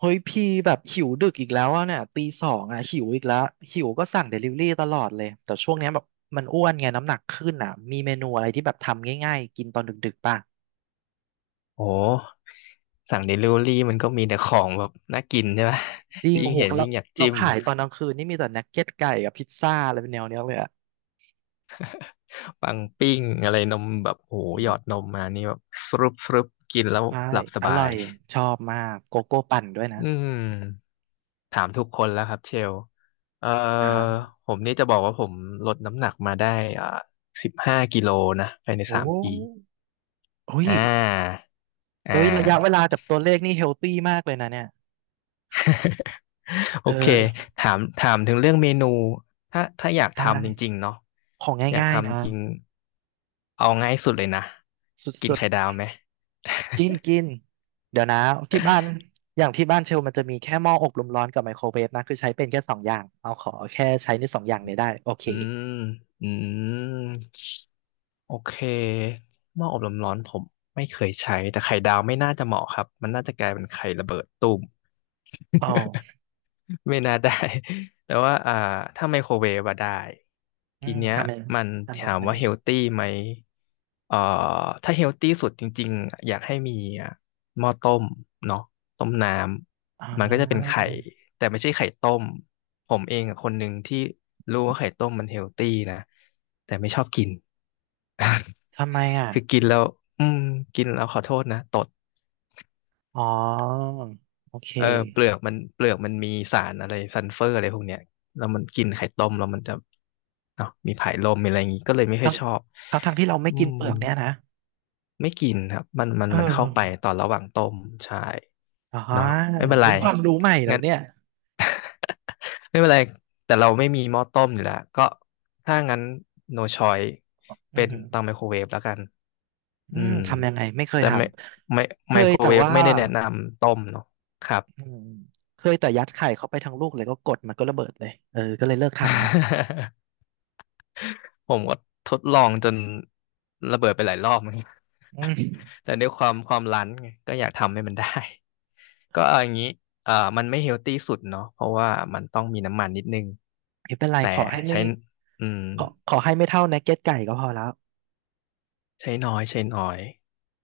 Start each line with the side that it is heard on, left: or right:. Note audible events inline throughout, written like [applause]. right: เฮ้ยพี่แบบหิวดึกอีกแล้วอะเนี่ยตีสองอะหิวอีกแล้วหิวก็สั่งเดลิเวอรี่ตลอดเลยแต่ช่วงเนี้ยแบบมันอ้วนไงน้ำหนักขึ้นอะมีเมนูอะไรที่แบบทำง่ายๆกินตอนดึกๆป่ะ
left: โอ้สั่งเดลิเวอรี่มันก็มีแต่ของแบบน่ากินใช่ไหม
right: จริ
left: [laughs]
right: งโอ้
left: ยิ่ง
right: โห
left: เห็น
right: เรา
left: ยิ่งอยาก
right: เรา
left: จิ้ม
right: ขายตอนกลางคืนนี่มีแต่นักเก็ตไก่กับพิซซ่าอะไรเป็นแนวเนี้ยเลยอะ
left: ปังปิ้งอะไรนมแบบโอ้โห
right: อื
left: หยอด
right: ม
left: นมมานี่แบบสรุปกินแล้ว
right: ใช่
left: หลับส
right: อ
left: บา
right: ร่อ
left: ย
right: ยชอบมากโกโก้ปั่นด้วยนะ
left: อืมถามทุกคนแล้วครับเชลเอ่อ
right: อ่าฮะ
left: ผมนี่จะบอกว่าผมลดน้ำหนักมาได้อ่า15 กิโลนะภายใน
right: โอ้
left: 3 ปี
right: โอ้ย
left: อ่าอ่า
right: เฮ้ยระยะเวลากับตัวเลขนี่เฮลตี้มากเลยนะเนี่ยเอ
left: โอเค
right: อ
left: ถามถึงเรื่องเมนูถ้าอยาก
right: ใช
left: ทำจริง
right: ่
left: ๆเนาะ
right: ของ
left: อยาก
right: ง่ายๆนะ
left: ทำจริงเอาง่ายสุดเลยนะ
right: ส
left: กิน
right: ุด
left: ไข่ดาวไหม
right: กินกินเดี๋ยวนะที่บ้านอย่างที่บ้านเชลมันจะมีแค่หม้ออบลมร้อนกับไมโครเวฟนะคือใช้เป็นแค่สองอย่างเอาขอแค่ใช้ในสองอย่างนี้ได้โอเค
left: อืมอืมโอเคหม้ออบลมร้อนผมไม่เคยใช้แต่ไข่ดาวไม่น่าจะเหมาะครับมันน่าจะกลายเป็นไข่ระเบิดตูม
right: อ๋อ
left: ไม่น่าได้ [laughs] แต่ว่าถ้าไมโครเวฟอะได้
right: อื
left: ที
right: ม
left: เนี้ย
right: ทำไม
left: มัน
right: ทำแบ
left: ถา
right: บ
left: ม
right: ไหน
left: ว่าเฮลตี้ไหมเอ่อถ้าเฮลตี้สุดจริงๆ อยากให้มีอ่ะหม้อต้มเนาะต้มน้
right: อ๋
left: ำ มันก็จะเป็น
right: อ
left: ไข่ แต่ไม่ใช่ไข่ต้ม ผมเองอะคนหนึ่งที่รู้ว่าไข่ต้มมันเฮลตี้นะแต่ไม่ชอบกิน
right: ทำไมอ่ะ
left: [laughs] คือกินแล้ว อืม กินแล้วขอโทษนะ ตด
right: อ๋อโอเค
left: เออเปลือกมันมีสารอะไรซัลเฟอร์อะไรพวกเนี้ยแล้วมันกินไข่ต้มแล้วมันจะเนาะมีผายลมมีอะไรอย่างงี้ก็เลยไม่ค่อ
right: ทั้
left: ย
right: ง
left: ชอบ
right: ทั้งที่เราไม่
left: อื
right: กิน
left: ม
right: เปลือกเนี่ยนะ
left: ไม่กินครับมันมัน
right: เอ
left: มันเข้าไป
right: อ
left: ตอนระหว่างต้มใช่
right: อ๋อ
left: เนาะไม่เป็นไร
right: เฮ้ยความรู้ใหม่เหรอ
left: งั้น
right: เนี่ย
left: ไม่เป็นไรแต่เราไม่มีหม้อต้มอยู่แล้วก็ถ้างั้น no choice
right: อื
left: เป็
right: อ
left: น
right: หือ
left: เตาไมโครเวฟแล้วกัน
right: อื
left: อื
right: ม
left: ม
right: ทำยังไงไม่เคย
left: แต่
right: ท
left: ไม่
right: ำเค
left: ไม
right: ย
left: โคร
right: แต่
left: เวฟ
right: ว่า
left: ไม่ได้แนะนำต้มเนาะครับ
right: อืมเคยแต่ยัดไข่เข้าไปทั้งลูกเลยก็กดมันก็ระเบิดเลยเออก็เลยเลิกทำแล้ว
left: [laughs] [laughs] ผมก็ทดลองจนระเบิดไปหลายรอบเหมือนกัน
right: อืม
left: [laughs] แต่ด้วยความรั้นไงก็อยากทำให้มันได้ [laughs] ก็เอาอย่างนี้มันไม่เฮลตี้สุดเนาะเพราะว่ามันต้องมีน้ำมันนิดนึง
right: ไม่เป็นไร
left: แต่ใช้อืม
right: ขอให้ไม่เท่านักเก็ตไก่ก็พอแล้ว
left: ใช้น้อยใช้น้อย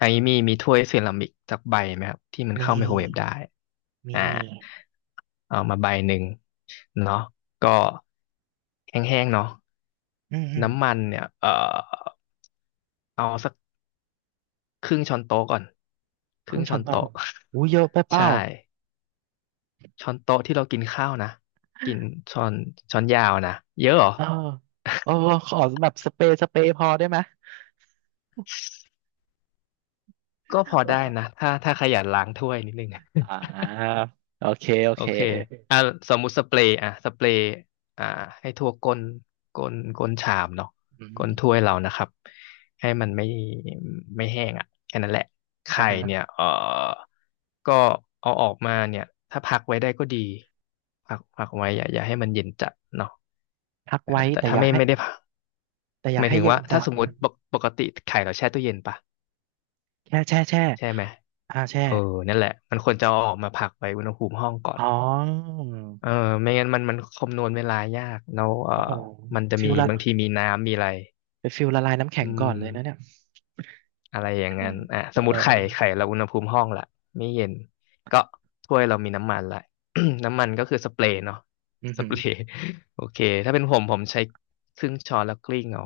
left: อันนี้มีถ้วยเซรามิกสักใบไหมครับที่มัน
right: มี
left: เข้าไมโครเวฟได้
right: มี
left: อ่าเอามาใบหนึ่งเนาะก็แห้งๆเนาะ
right: อืมอืม
left: น้ำมันเนี่ยเอาสัก ครึ่งช้อนโต๊ะก่อนค
right: ค
left: รึ่
right: รึ่
left: ง
right: งช้
left: ช้อ
right: อน
left: น
right: โต๊ะ
left: โต๊ะ
right: อู้เยอะไปเป
left: [laughs] ใช่
right: ล่า
left: ช้อนโต๊ะที่เรากินข้าวนะกินช้อนช้อนยาวนะเยอะเหรอ
right: เออเออขอแบบสเปรย์สเปรย์พอได้ไหม
left: [laughs] ก็พอได้นะ
right: เออ
left: ถ้าขยันล้างถ้วยนิดนึง
right: อ่าโอเคโอ
left: โอ
right: เค
left: เคอ่ะสมมุติสเปรย์อ่ะสเปรย์อ่าให้ทั่วก้นก้นชามเนาะ
right: อื
left: ก้นถ้
right: ม
left: วยเรานะครับให้มันไม่แห้งอ่ะแค่นั้นแหละ
right: อ่า
left: ไข่
right: ฮะ
left: เนี่ยเออก็เอาออกมาเนี่ยถ้าพักไว้ได้ก็ดีพักไว้อย่าให้มันเย็นจัดเนาะ
right: พักไว้
left: แต่
right: แต่
left: ถ้า
right: อย่า
left: ไม่
right: ให้
left: ไม่ได้พัก
right: แต่อ
left: ห
right: ย่า
left: มาย
right: ให้
left: ถึง
right: เย็น
left: ว่า
right: จั
left: ถ้า
right: ด
left: สมม
right: นะ
left: ติปกติไข่เราแช่ตู้เย็นปะ
right: แช่แช่แช่
left: ใช่ไหม
right: อ่าแช่
left: เออนั่นแหละมันควรจะเอาออกมาพักไว้อุณหภูมิห้องก่อน
right: อ๋อ
left: เออไม่งั้นมันคำนวณเวลายากแล้วเอ
right: โอ้โห
left: อมันจะ
right: ฟิล
left: มี
right: ละ
left: บางทีมีน้ำมีอะไร
right: ไปฟิลละลายน้ำแข็
left: อื
right: งก่อ
left: ม
right: นเลยนะเนี่ย
left: อะไรอย่างนั้นอ่ะ
right: เ
left: สมมติไข่
right: ออ
left: เราอุณหภูมิห้องละไม่เย็นก็ถ้วยเรามีน้ำมันละ [coughs] น้ำมันก็คือสเปรย์เนาะ
right: อือ
left: ส
right: หื
left: เป
right: อ
left: รย์ [laughs] โอเคถ้าเป็นผมใช้ครึ่งช้อนแล้วกลิ้งเอา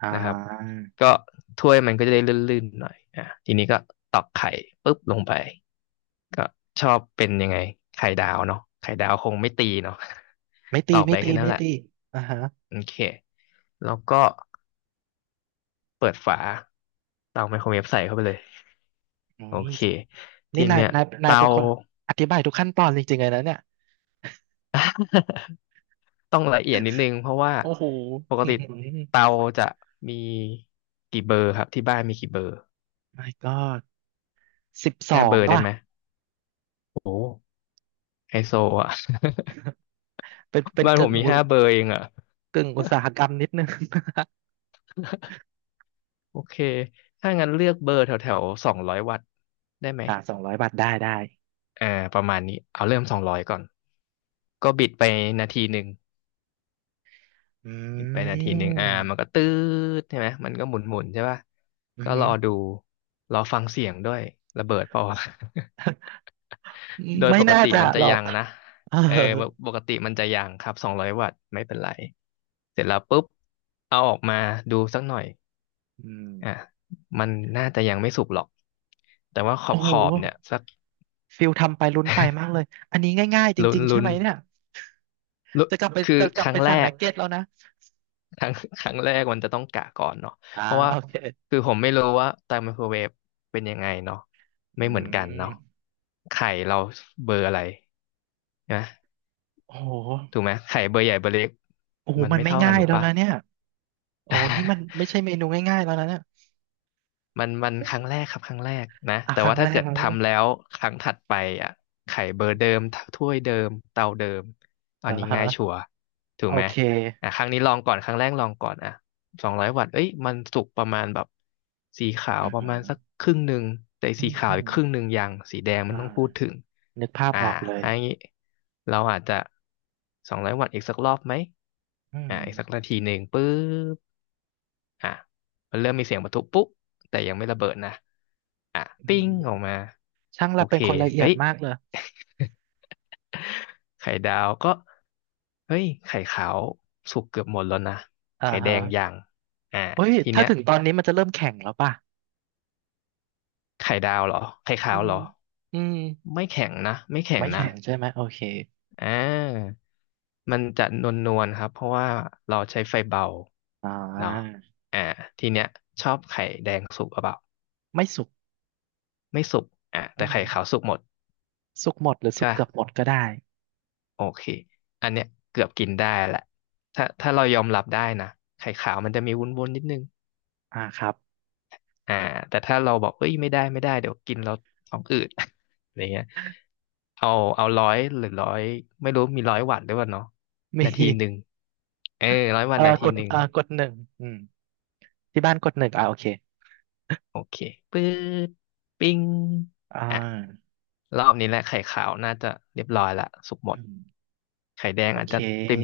right: อ่
left: นะครับ
right: า
left: ก็ถ้วยมันก็จะได้ลื่นๆหน่อยอ่ะทีนี้ก็ตอกไข่ปุ๊บลงไปก็ชอบเป็นยังไงไข่ดาวเนาะไข่ดาวคงไม่ตีเนาะ
right: ไม่
left: [laughs] ต
right: ตี
left: อก
right: ไม่
left: ไป
right: ตี
left: แค่นั้น
right: ไม่
left: แหละ
right: ตีอ่าฮะ
left: โอเค แล้วก็เปิดฝาเตาไมโครเวฟใส่เข้าไปเลย
right: โอ้
left: โอ
right: ย
left: เคที
right: นี่นาย
left: เนี้ย
right: นายนาย
left: เตา
right: เป็นคนอธิบายทุกขั้นตอนจริงๆเลยนะเนี่ย
left: [laughs] ต้องละเอียดนิดนึงเพราะว่า
right: โอ้โห
left: ปก
right: อื้อ
left: ติ
right: หื
left: เตา
right: อ
left: จะมีกี่เบอร์ครับที่บ้านมีกี่เบอร์
right: My God สิบส
left: ห้า
right: อ
left: เบ
right: ง
left: อร์ได้
right: ป่ะ
left: ไหมโอ้โหไฮโซอ่ะ
right: เป็น
left: [laughs]
right: เป็น
left: บ้านผ
right: กึ่
left: ม
right: ง
left: มี
right: อุ
left: ห้าเบอร์เองอ่ะ
right: กึ่งอุตสาหกรรมนิดนึง [laughs]
left: โอเคถ้างั้นเลือกเบอร์แถวแถวสองร้อยวัตต์ได้ไหม
right: อ่า200บาทได้ได้
left: อ่าประมาณนี้เอาเริ่มสองร้อยก่อนก็บิดไปนาทีหนึ่ง
right: อ
left: ปิดไป
right: ื
left: 1 นาทีมันก็
right: ม
left: ตืดใช่ไหมมันก็หมุนใช่ป่ะ
right: อือ
left: ก็
right: หื
left: ร
right: อ
left: อดูรอฟังเสียงด้วยระเบิดเปล่าวะ [laughs] โดย
right: ไม่
left: ปก
right: น่า
left: ติ
right: จะ
left: มันจะ
right: หรอ
left: ยั
right: ก
left: งนะ
right: [laughs] เออ
left: เออปกติมันจะยังครับสองร้อยวัตต์ไม่เป็นไรเสร็จแล้วปุ๊บเอาออกมาดูสักหน่อย
right: อืม
left: อ่ะมันน่าจะยังไม่สุกหรอกแต่ว่าขอ
right: โอ้
left: บข
right: โห
left: อบเนี่ยสัก
right: ฟิลทำไปลุ้นไปมากเลยอันนี้ง่ายๆจ
left: ลุ้น
right: ริงๆใช่
left: ลุ้
right: ไห
left: น
right: มเนี่ย
left: ลุ้น
right: จะกลับไป
left: คื
right: [laughs]
left: อ
right: จะก
left: ค
right: ลับ
left: รั้
right: ไป
left: งแร
right: สั่งนั
left: ก
right: กเก็ตแล้วนะ
left: ครั้ง [laughs] ครั้งแรกมันจะต้องกะก่อนเนาะ
right: อ่า
left: เพราะว่า
right: โอเค
left: คือผมไม่รู้ว่าเตาไมโครเวฟเป็นยังไงเนาะ
right: อื
left: ไม่เหมือนกันเนาะ
right: ม
left: ไข่เราเบอร์อะไรนะ
right: โอ้โห
left: ถูกไหมไข่เบอร์ใหญ่เบอร์เล็ก
right: โอ้โห
left: มัน
right: มัน
left: ไม่
right: ไม่
left: เท่ากั
right: ง่า
left: น
right: ย
left: ถูก
right: แล้ว
left: ปะ
right: นะเนี่ยโอ้โหนี่มัน
left: [laughs]
right: ไม่ใช่เมนูง่ายๆแล้วนะเนี่ย
left: มันครั้งแรกครับครั้งแรกนะ
right: อ่ะ
left: แต่
right: ครั้
left: ว่า
right: งแร
left: ถ้า
right: ก
left: เกิด
right: ครั้งแรก
left: ทำแล้วครั้งถัดไปอ่ะไข่เบอร์เดิมถ้วยเดิมเตาเดิมอั
right: อ่า
left: นนี้
right: ฮะ
left: ง่ายชัวร์ถู
right: โอ
left: กไหม
right: เค
left: อ่ะครั้งนี้ลองก่อนครั้งแรกลองก่อนอ่ะสองร้อยวัตต์เอ้ยมันสุกประมาณแบบสีขาว
right: อ่า
left: ประ
right: ฮะ
left: มาณสักครึ่งหนึ่งแต่
right: อื
left: สี
right: ม
left: ขา
right: อื
left: วอี
right: ม
left: กครึ่งหนึ่งยังสีแดง
right: อ่
left: มันต้องพูดถึ
right: า
left: ง
right: นึกภาพ
left: อ่า
right: ออกเลย
left: อันนี้เราอาจจะสองร้อยวัตต์อีกสักรอบไหม
right: อืม
left: อีกสักนาทีหนึ่งปึ๊บ อ่ะมันเริ่มมีเสียงปะทุปุ๊บแต่ยังไม่ระเบิดนะอ่ะ
right: อื
left: ปิ้
right: ม
left: งออกมา
right: ช่าง
left: โอ
right: เราเป็
left: เค
right: นคนละเอีย
left: เฮ้
right: ด
left: ย
right: มากเลย
left: [laughs] ไข่ดาวก็เฮ้ยไข่ขาวสุกเกือบหมดแล้วนะ
right: อ่า
left: ไข่แด
right: ฮะ
left: งยังอ่า
right: เฮ้ย
left: ที
right: ถ้า
left: เนี้ย
right: ถึงตอนนี้มันจะเริ่มแข็งแล้วป่ะ
left: ไข่ดาวเหรอไข่
right: อื
left: ขาว
right: ม
left: เหรอ
right: อืม
left: ไม่แข็งนะไม่แข็ง
right: ไม่
left: นะ
right: แข็งใช่ไหมโอเค
left: อ่ามันจะนวลนวลครับเพราะว่าเราใช้ไฟเบา
right: อ่
left: เนาะ
right: า
left: อ่าทีเนี้ยชอบไข่แดงสุกหรือเปล่า
right: ไม่สุก
left: ไม่สุกอ่ะ
right: อื
left: แต่
right: ม
left: ไข่ขาวสุกหมด
right: สุกหมดหรือสุ
left: ใช่
right: ก
left: ป่ะ
right: เกือบหมดก็ได้
left: โอเค อันเนี้ยเกือบกินได้แหละถ้าเรายอมรับได้นะ ไข่ขาวมันจะมีวุ้นๆนิดนึง
right: อ่าครับ
left: อ่าแต่ถ้าเราบอกเอ้ย ไม่ได้ไม่ได้เดี๋ยวกินเราท้องอืด [laughs] อะไรเงี้ยเอาเอาร้อยหรือร้อยไม่รู้มีร้อยวัตต์ด้วยวะเนาะ
right: [laughs] มี
left: นาทีหนึ่งเออร้อยวัต
right: เอ่
left: ต์นา
right: อ
left: ที
right: กด
left: หนึ่ง
right: เอ่อกดหนึ่งอืมที่บ้านกดหนึ่งอ่าโอเค
left: โอเคปึ๊ดปิ้ง
right: อ่
left: อ่ะ
right: า
left: รอบนี้แหละไข่ขาวน่าจะเรียบร้อยละสุกหม
right: อื
left: ด
right: ม
left: ไข่แดง
right: โอ
left: อาจ
right: เค
left: จะเต็ม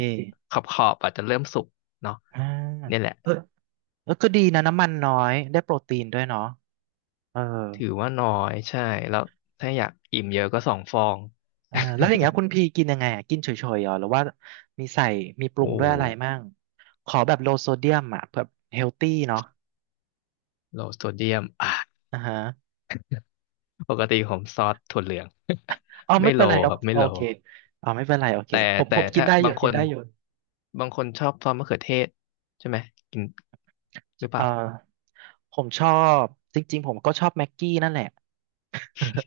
left: ขอบขอบอาจจะเริ่มสุกเนาะ
right: อ่า
left: เนี่ยแหละ
right: เออเออก็ดีนะน้ำมันน้อยได้โปรตีนด้วยเนาะเออ
left: ถือว่าน้อยใช่แล้วถ้าอยากอิ่มเยอะก็2 ฟอง
right: อ่าแล้วอย่างเงี้ยคุณพี่กินยังไงอะกินเฉยๆเหรอหรือว่ามีใส่มีป
left: [laughs]
right: รุง
left: โอ้
right: ด้วยอะไรมั่งขอแบบโลโซเดียมอ่ะแบบเฮลตี้เนาะ
left: โลโซเดียมอ่ะ
right: อ่าฮะ
left: ปกติผมซอสถั่วเหลือง
right: เอา
left: [laughs] ไม่
right: ไม่เป็
left: โล
right: นไร
left: ค
right: เนาะ
left: รับไม่
right: โอ
left: โล
right: เคอ๋อาไม่เป็นไรโอเค
left: แต่
right: ผมผ
left: แต่
right: มกิน
left: ถ้า
right: ได้อยู่
left: บางค
right: กิน
left: น
right: ได้อยู่
left: บางคนชอบซอสมะเขือเทศใช่ไหมกินหรือเป
right: อ่
left: ล่า
right: าผมชอบจริงๆผมก็ชอบแม็กกี้นั่นแหละ [laughs]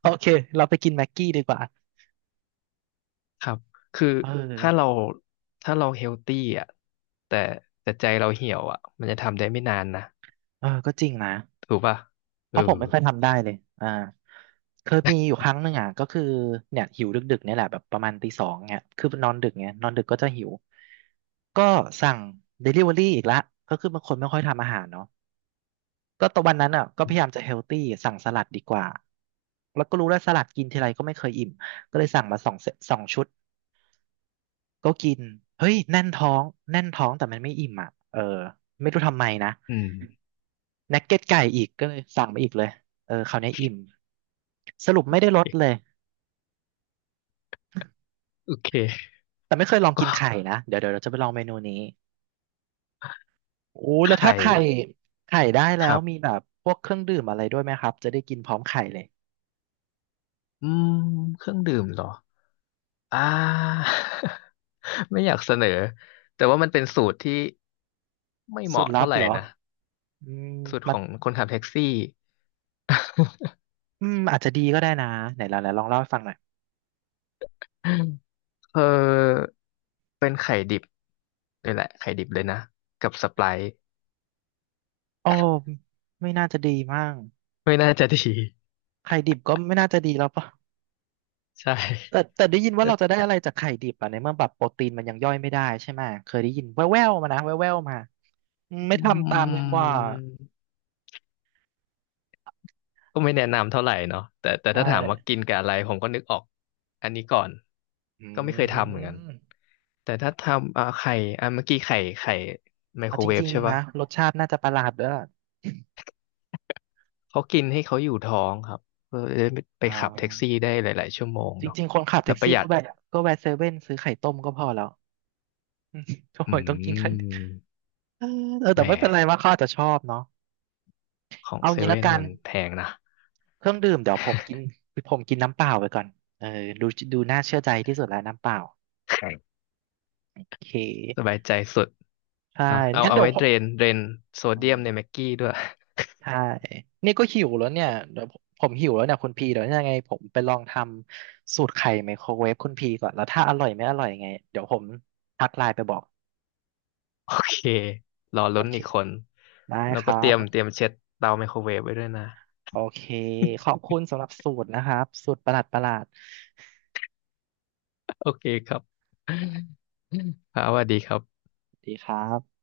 right: โอเคเราไปกินแม็กกี้ดีกว่า
left: ครับ คือ
right: เอ
left: ถ้าเรา
right: อ
left: ถ้าเราเฮลตี้อ่ะแต่แต่ใจเราเหี่ยวอ่ะมันจะทำได้ไม่นานนะ
right: เออก็จริงนะ
left: ถูกป่ะ
right: เพ
left: เออ
right: ราะผมไม่ค่อยทำได้เลยอ่าเคยมีอยู่ครั้งหนึ่งอ่ะก็คือเนี่ยหิวดึกๆเนี่ยแหละแบบประมาณตีสองเนี่ยคือนอนดึกเนี่ยนอนดึกก็จะหิวก็สั่งเดลิเวอรี่อีกละก็คือบางคนไม่ค่อยทำอาหารเนาะก็ตอนวันนั้นอ่ะก็พยายามจะเฮลตี้สั่งสลัดดีกว่าแล้วก็รู้แล้วสลัดกินทีไรก็ไม่เคยอิ่มก็เลยสั่งมา2 เซต2 ชุด ก็กินเฮ้ยแน่นท้องแน่นท้องแต่มันไม่อิ่มอ่ะเออไม่รู้ทำไมนะ
left: อืม
right: นักเก็ตไก่อีกก็เลยสั่งมาอีกเลยเออคราวนี้อิ่มสรุปไม่ได้ลดเลย
left: โอเค [laughs]
right: แต่ไม่เคยลอง
left: ก็
right: กินไข่นะเดี๋ยวเราจะไปลองเมนูนี้โอ้
left: ไข
right: แล้ว
left: ่
right: ถ้าไข่ได้
left: ค
right: แล้ว
left: รั
right: มี
left: บ
right: แบบพวกเครื่องดื่มอะไรด้วยไหมครับจะได้กินพร้อมไข่เลย
left: อืมเครื่องดื่มเหรออ่า [laughs] ไม่อยากเสนอแต่ว่ามันเป็นสูตรที่ไม่เห
right: สูตร
left: มาะ
right: ลั
left: เท่า
right: บ
left: ไหร่
right: เหรอ
left: นะ
right: อืม
left: สูตรข
right: มัน
left: องคนขับแท็กซี่
right: อืมอาจจะดีก็ได้นะไหนลองเล่าให้ฟังหน่อย
left: [laughs] เออนี่แหละไข่ดิบเลยนะกับสไปร์
right: โอ้ไม่น่าจะดีมาก
left: ไม่น่าจะดี [laughs]
right: ไข่ดิบก็ไม่น่าจะดีแล้วปะ
left: ใช่
right: แต่แต่ได้ยินว่า
left: เอ
right: เราจะ
left: อ
right: ได้อะไรจากไข่ดิบอ่ะในเมื่อแบบโปรตีนมันยังย่อยไม่ได้ใช่ไหมเคยได้ยินแว่วๆมานะแว่วๆมาอืมไม่
left: อื
right: ทำตามดีกว่า
left: มก็ไม่แนะนำเท่าไหร่เนาะแต่
right: ใช่
left: ถ้าถามว่ากินกับอะไรผมก็นึกออกอันนี้ก่อน
right: อื
left: ก็ไม่เคยทำเหมือนกัน
right: ม
left: แต่ถ้าทำไข่เมื่อกี้ไข่ไมโค
right: เอา
left: ร
right: จ
left: เวฟ
right: ริง
left: ใช่
right: ๆ
left: ป่ะ
right: นะรสชาติน่าจะประหลาดด้วย
left: เขากินให้เขาอยู่ท้องครับเพื่อจะได้ไป
right: อ่
left: ขับแท็กซี่
right: า
left: ได้หลายๆชั่วโมง
right: จ
left: เนาะ
right: ริงๆคนขับ
left: แล้
right: แท็
left: ว
right: ก
left: ประ
right: ซี่
left: หยั
right: ก็
left: ด
right: แวะก็แวะเซเว่นซื้อไข่ต้มก็พอแล้ว
left: อื
right: โอ้ยต้องกินไข่ดิบ
left: ม
right: เออเออ
left: แห
right: แต่
left: ม
right: ไม่เป็นไรว่าเขาอาจจะชอบเนาะ
left: ของ
right: เอา
left: เซ
right: งี้ละ
left: เว่น
right: กัน
left: มันแพงนะ
right: เครื่องดื่มเดี๋ยวผมกินน้ำเปล่าไปก่อนเออดูดูน่าเชื่อใจที่สุดแล้วน้ำเปล่าโอเค
left: [laughs] สบายใจสุด
right: ใช่
left: เนาะเอา
right: งั้น
left: เอา
right: เดี๋ย
left: ไว้
right: วผ
left: เดร
right: ม
left: นเดรนโซ
right: อื
left: เดีย
right: ม
left: มในแม็กกี้ด้วย
right: ใช่นี่ก็หิวแล้วเนี่ยเดี๋ยวผมหิวแล้วเนี่ยคุณพีเดี๋ยวยังไงผมไปลองทำสูตรไข่ไมโครเวฟคุณพีก่อน แล้วถ้าอร่อยไม่อร่อยยังไงเดี๋ยวผมทักไลน์ไปบอก
left: โอเครอ
right: โอ
left: ลุ้น
right: เค
left: อีกคน
right: ได้
left: แล้ว
right: ค
left: ก็
right: รั
left: เตรี
right: บ
left: ยมเตรียมเช็ดเตาไมโครเวฟไว้ด้วยนะ
right: โอเคขอบคุณสำหรับสูตรนะครับ สูตรประหลาดประหลาด
left: โอเคครับ
right: ครับ
left: [laughs] ครับสวัสดีครับ
right: สวัสดีครับ